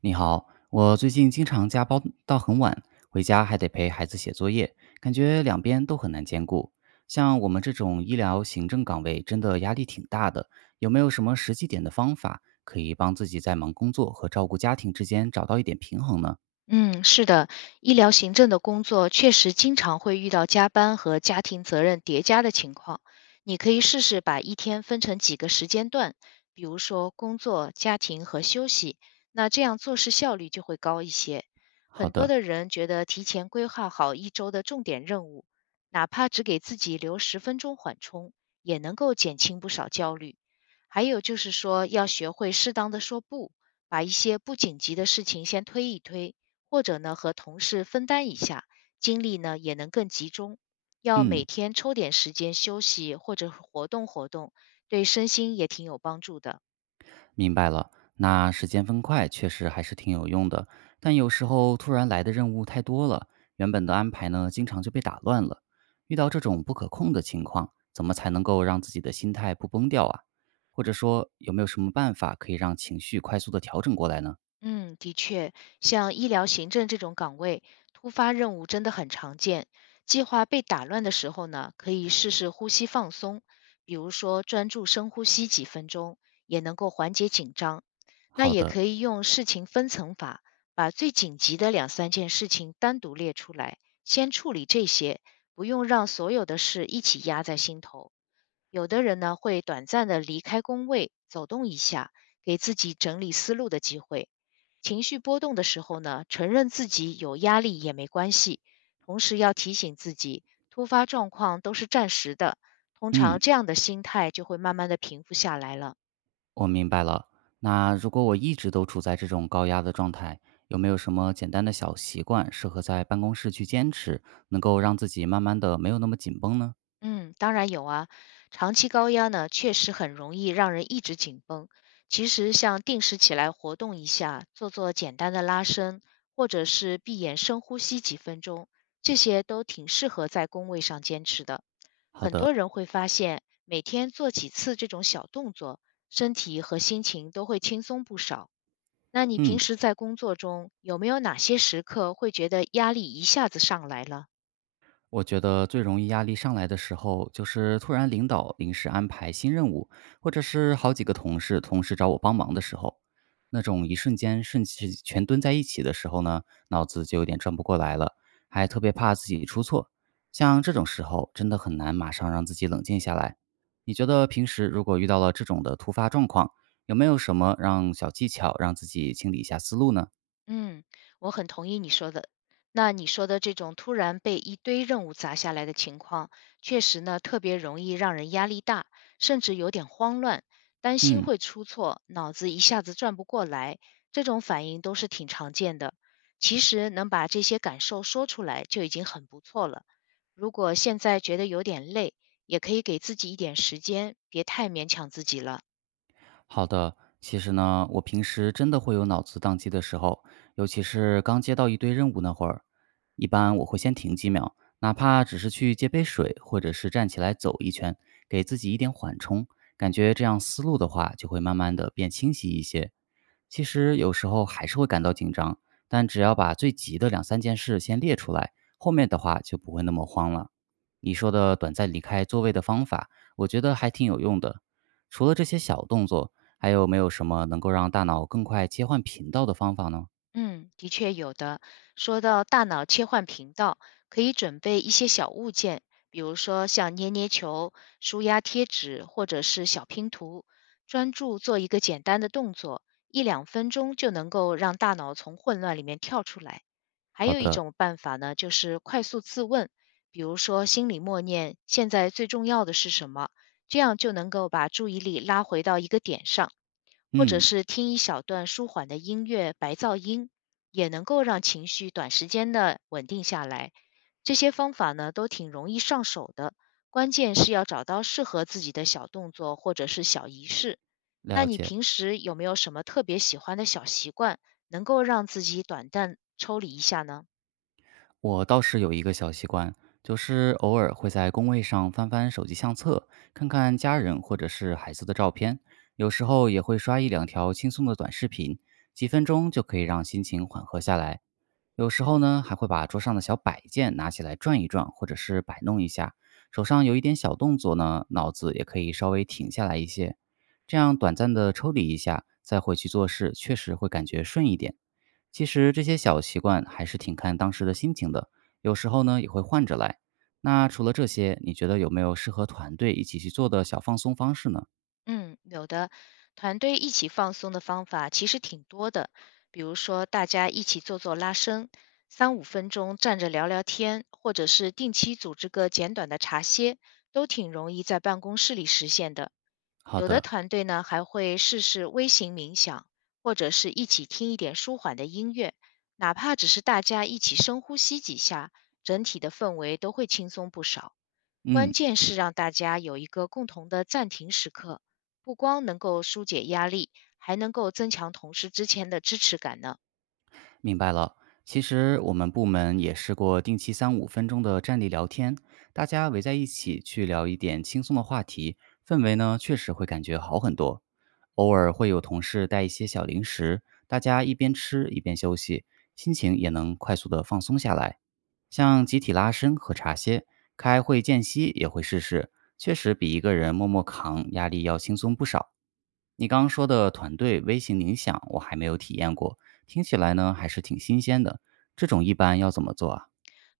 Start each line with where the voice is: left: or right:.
right: 你好，我最近经常加班到很晚，回家还得陪孩子写作业，感觉两边都很难兼顾。像我们这种医疗行政岗位，真的压力挺大的。有没有什么实际点的方法，可以帮自己在忙工作和照顾家庭之间找到一点平衡呢？
left: 嗯，是的，医疗行政的工作确实经常会遇到加班和家庭责任叠加的情况。你可以试试把一天分成几个时间段，比如说工作、家庭和休息，那这样做事效率就会高一些。
right: 好
left: 很多
right: 的，
left: 的人觉得提前规划好一周的重点任务，哪怕只给自己留10分钟缓冲，也能够减轻不少焦虑。还有就是说，要学会适当的说不，把一些不紧急的事情先推一推。或者呢和同事分担一下，精力呢也能更集中。要每
right: 嗯。
left: 天抽点时间休息或者活动活动，对身心也挺有帮助的。
right: 明白了，那时间分块确实还是挺有用的，但有时候突然来的任务太多了，原本的安排呢，经常就被打乱了。遇到这种不可控的情况，怎么才能够让自己的心态不崩掉啊？或者说，有没有什么办法可以让情绪快速的调整过来呢？
left: 嗯，的确，像医疗行政这种岗位，突发任务真的很常见。计划被打乱的时候呢，可以试试呼吸放松，比如说专注深呼吸几分钟，也能够缓解紧张。那
right: 好
left: 也
right: 的，
left: 可以用事情分层法，把最紧急的两三件事情单独列出来，先处理这些，不用让所有的事一起压在心头。有的人呢，会短暂的离开工位，走动一下，给自己整理思路的机会。情绪波动的时候呢，承认自己有压力也没关系，同时要提醒自己，突发状况都是暂时的。通常
right: 嗯，
left: 这样的心态就会慢慢的平复下来了。
right: 我明白了。那如果我一直都处在这种高压的状态，有没有什么简单的小习惯适合在办公室去坚持，能够让自己慢慢的没有那么紧绷呢？
left: 嗯，当然有啊。长期高压呢，确实很容易让人一直紧绷。其实像定时起来活动一下，做做简单的拉伸，或者是闭眼深呼吸几分钟，这些都挺适合在工位上坚持的。
right: 好
left: 很多
right: 的，
left: 人会发现，每天做几次这种小动作，身体和心情都会轻松不少。那你平
right: 嗯，
left: 时在工作中有没有哪些时刻会觉得压力一下子上来了？
right: 我觉得最容易压力上来的时候，就是突然领导临时安排新任务，或者是好几个同事同时找我帮忙的时候，那种一瞬间顺其全蹲在一起的时候呢，脑子就有点转不过来了，还特别怕自己出错。像这种时候，真的很难马上让自己冷静下来。你觉得平时如果遇到了这种的突发状况，有没有什么让小技巧让自己清理一下思路呢？
left: 嗯，我很同意你说的。那你说的这种突然被一堆任务砸下来的情况，确实呢，特别容易让人压力大，甚至有点慌乱，担心
right: 嗯。
left: 会出错，脑子一下子转不过来，这种反应都是挺常见的。其实能把这些感受说出来就已经很不错了。如果现在觉得有点累，也可以给自己一点时间，别太勉强自己了。
right: 好的，其实呢，我平时真的会有脑子宕机的时候，尤其是刚接到一堆任务那会儿，一般我会先停几秒，哪怕只是去接杯水，或者是站起来走一圈，给自己一点缓冲，感觉这样思路的话就会慢慢的变清晰一些。其实有时候还是会感到紧张，但只要把最急的两三件事先列出来，后面的话就不会那么慌了。你说的短暂离开座位的方法，我觉得还挺有用的。除了这些小动作，还有没有什么能够让大脑更快切换频道的方法呢？
left: 嗯，的确有的。说到大脑切换频道，可以准备一些小物件，比如说像捏捏球、舒压贴纸或者是小拼图，专注做一个简单的动作，一两分钟就能够让大脑从混乱里面跳出来。还
right: 好
left: 有一
right: 的，
left: 种办法呢，就是快速自问，比如说心里默念“现在最重要的是什么”，这样就能够把注意力拉回到一个点上。或者
right: 嗯，
left: 是听一小段舒缓的音乐白噪音，也能够让情绪短时间的稳定下来。这些方法呢，都挺容易上手的，关键是要找到适合自己的小动作或者是小仪式。那
right: 了
left: 你
right: 解。
left: 平时有没有什么特别喜欢的小习惯，能够让自己短暂抽离一下呢？
right: 我倒是有一个小习惯，就是偶尔会在工位上翻翻手机相册，看看家人或者是孩子的照片，有时候也会刷一两条轻松的短视频，几分钟就可以让心情缓和下来。有时候呢，还会把桌上的小摆件拿起来转一转，或者是摆弄一下。手上有一点小动作呢，脑子也可以稍微停下来一些。这样短暂的抽离一下，再回去做事，确实会感觉顺一点。其实这些小习惯还是挺看当时的心情的，有时候呢也会换着来。那除了这些，你觉得有没有适合团队一起去做的小放松方式呢？
left: 嗯，有的，团队一起放松的方法其实挺多的，比如说大家一起做做拉伸，3-5分钟站着聊聊天，或者是定期组织个简短的茶歇，都挺容易在办公室里实现的。
right: 好
left: 有的
right: 的，
left: 团队呢还会试试微型冥想，或者是一起听一点舒缓的音乐，哪怕只是大家一起深呼吸几下，整体的氛围都会轻松不少。关
right: 嗯。
left: 键是让大家有一个共同的暂停时刻，不光能够疏解压力，还能够增强同事之间的支持感呢。
right: 明白了。其实我们部门也试过定期三五分钟的站立聊天，大家围在一起去聊一点轻松的话题，氛围呢确实会感觉好很多。偶尔会有同事带一些小零食，大家一边吃一边休息，心情也能快速的放松下来。像集体拉伸和茶歇，开会间隙也会试试，确实比一个人默默扛压力要轻松不少。你刚刚说的团队微型冥想，我还没有体验过，听起来呢还是挺新鲜的。这种一般要怎么做啊？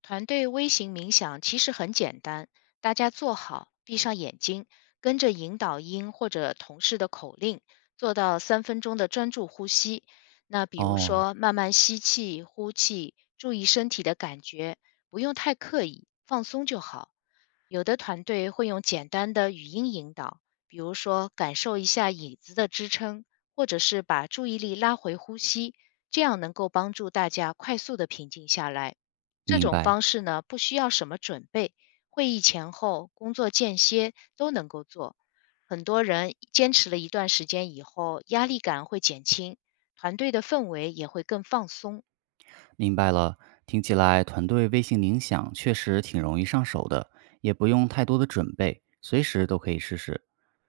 left: 团队微型冥想其实很简单，大家坐好，闭上眼睛，跟着引导音或者同事的口令，做到三分钟的专注呼吸。那比如
right: 哦，
left: 说，慢慢吸气、呼气，注意身体的感觉，不用太刻意，放松就好。有的团队会用简单的语音引导，比如说感受一下椅子的支撑，或者是把注意力拉回呼吸，这样能够帮助大家快速的平静下来。这
right: 明
left: 种
right: 白，
left: 方式呢，不需要什么准备，会议前后、工作间歇都能够做。很多人坚持了一段时间以后，压力感会减轻，团队的氛围也会更放松。
right: 明白了。听起来团队微型冥想确实挺容易上手的，也不用太多的准备，随时都可以试试。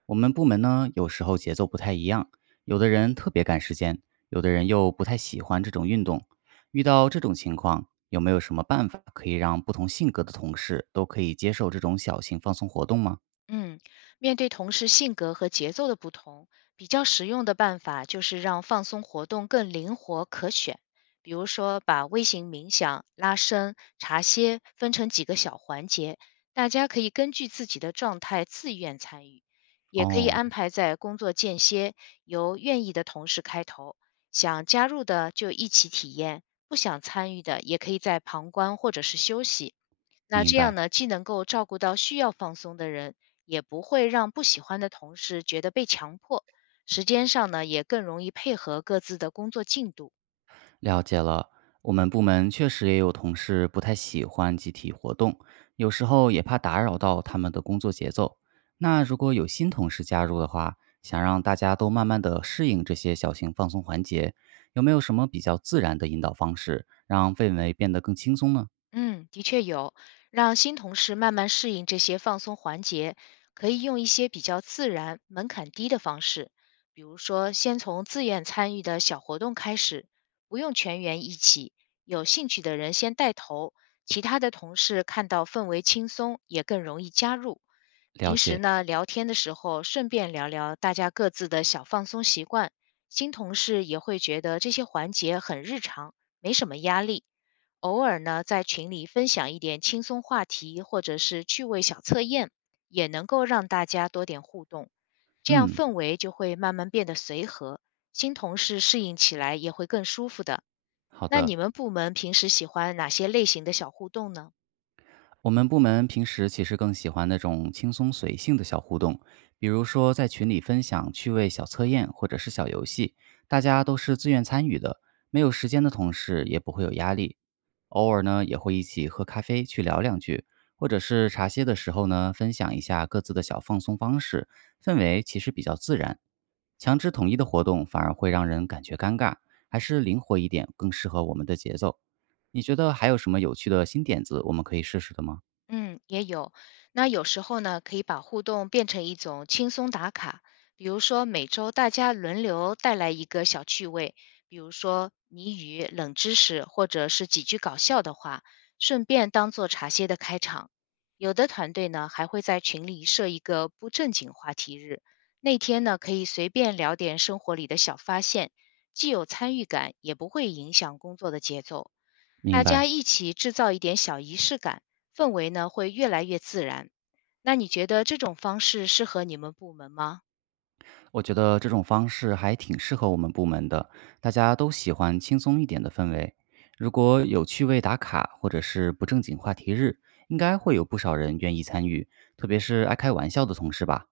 right: 我们部门呢，有时候节奏不太一样，有的人特别赶时间，有的人又不太喜欢这种运动。遇到这种情况，有没有什么办法可以让不同性格的同事都可以接受这种小型放松活动吗？
left: 嗯，面对同事性格和节奏的不同，比较实用的办法就是让放松活动更灵活可选。比如说，把微型冥想、拉伸、茶歇分成几个小环节，大家可以根据自己的状态自愿参与，也可以
right: 哦，
left: 安排在工作间歇，由愿意的同事开头，想加入的就一起体验，不想参与的也可以在旁观或者是休息。那
right: 明
left: 这样
right: 白，
left: 呢，既能够照顾到需要放松的人，也不会让不喜欢的同事觉得被强迫。时间上呢，也更容易配合各自的工作进度。
right: 了解了。我们部门确实也有同事不太喜欢集体活动，有时候也怕打扰到他们的工作节奏。那如果有新同事加入的话，想让大家都慢慢的适应这些小型放松环节，有没有什么比较自然的引导方式，让氛围变得更轻松呢？
left: 嗯，的确有，让新同事慢慢适应这些放松环节，可以用一些比较自然、门槛低的方式，比如说先从自愿参与的小活动开始，不用全员一起，有兴趣的人先带头，其他的同事看到氛围轻松，也更容易加入。
right: 了
left: 平时
right: 解，
left: 呢，聊天的时候顺便聊聊大家各自的小放松习惯，新同事也会觉得这些环节很日常，没什么压力。偶尔呢，在群里分享一点轻松话题或者是趣味小测验，也能够让大家多点互动，这样
right: 嗯，
left: 氛围就会慢慢变得随和，新同事适应起来也会更舒服的。
right: 好
left: 那
right: 的。
left: 你们部门平时喜欢哪些类型的小互动呢？
right: 我们部门平时其实更喜欢那种轻松随性的小互动，比如说在群里分享趣味小测验或者是小游戏，大家都是自愿参与的，没有时间的同事也不会有压力。偶尔呢，也会一起喝咖啡去聊两句，或者是茶歇的时候呢，分享一下各自的小放松方式，氛围其实比较自然。强制统一的活动反而会让人感觉尴尬，还是灵活一点更适合我们的节奏。你觉得还有什么有趣的新点子我们可以试试的吗？
left: 嗯，也有。那有时候呢，可以把互动变成一种轻松打卡，比如说每周大家轮流带来一个小趣味，比如说谜语、冷知识，或者是几句搞笑的话，顺便当做茶歇的开场。有的团队呢，还会在群里设一个不正经话题日，那天呢，可以随便聊点生活里的小发现，既有参与感，也不会影响工作的节奏。
right: 明
left: 大家
right: 白，
left: 一起制造一点小仪式感，氛围呢会越来越自然。那你觉得这种方式适合你们部门吗？
right: 我觉得这种方式还挺适合我们部门的，大家都喜欢轻松一点的氛围。如果有趣味打卡或者是不正经话题日，应该会有不少人愿意参与，特别是爱开玩笑的同事吧。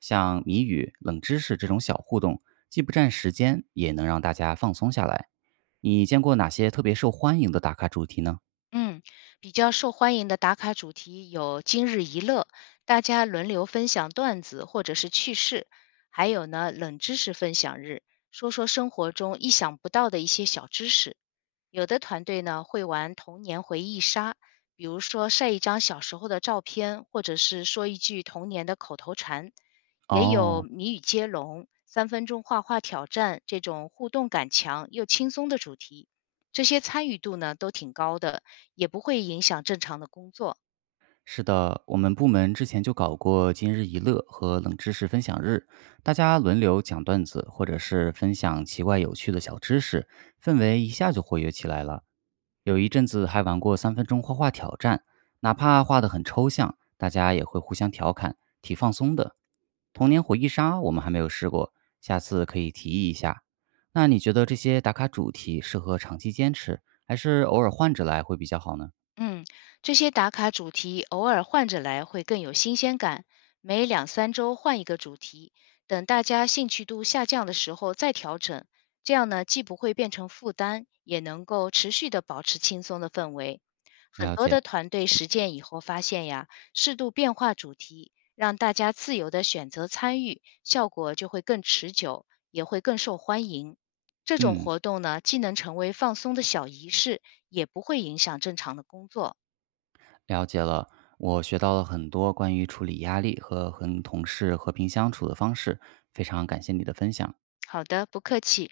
right: 像谜语、冷知识这种小互动，既不占时间，也能让大家放松下来。你见过哪些特别受欢迎的打卡主题呢？
left: 嗯，比较受欢迎的打卡主题有今日一乐，大家轮流分享段子或者是趣事，还有呢冷知识分享日，说说生活中意想不到的一些小知识。有的团队呢会玩童年回忆杀，比如说晒一张小时候的照片，或者是说一句童年的口头禅。也有
right: 哦，
left: 谜语接龙、三分钟画画挑战这种互动感强又轻松的主题，这些参与度呢都挺高的。也不会影响正常的工作。
right: 是的，我们部门之前就搞过今日一乐和冷知识分享日，大家轮流讲段子，或者是分享奇怪有趣的小知识，氛围一下就活跃起来了。有一阵子还玩过三分钟画画挑战，哪怕画得很抽象，大家也会互相调侃，挺放松的。童年回忆杀我们还没有试过，下次可以提议一下。那你觉得这些打卡主题适合长期坚持，还是偶尔换着来会比较好呢？
left: 嗯，这些打卡主题偶尔换着来会更有新鲜感，每两三周换一个主题，等大家兴趣度下降的时候再调整，这样呢既不会变成负担，也能够持续的保持轻松的氛围。很
right: 了
left: 多的
right: 解，
left: 团队实践以后发现呀，适度变化主题，让大家自由的选择参与，效果就会更持久，也会更受欢迎。这种
right: 嗯，
left: 活动呢，既能成为放松的小仪式，也不会影响正常的工作。
right: 了解了，我学到了很多关于处理压力和同事和平相处的方式，非常感谢你的分享。
left: 好的，不客气。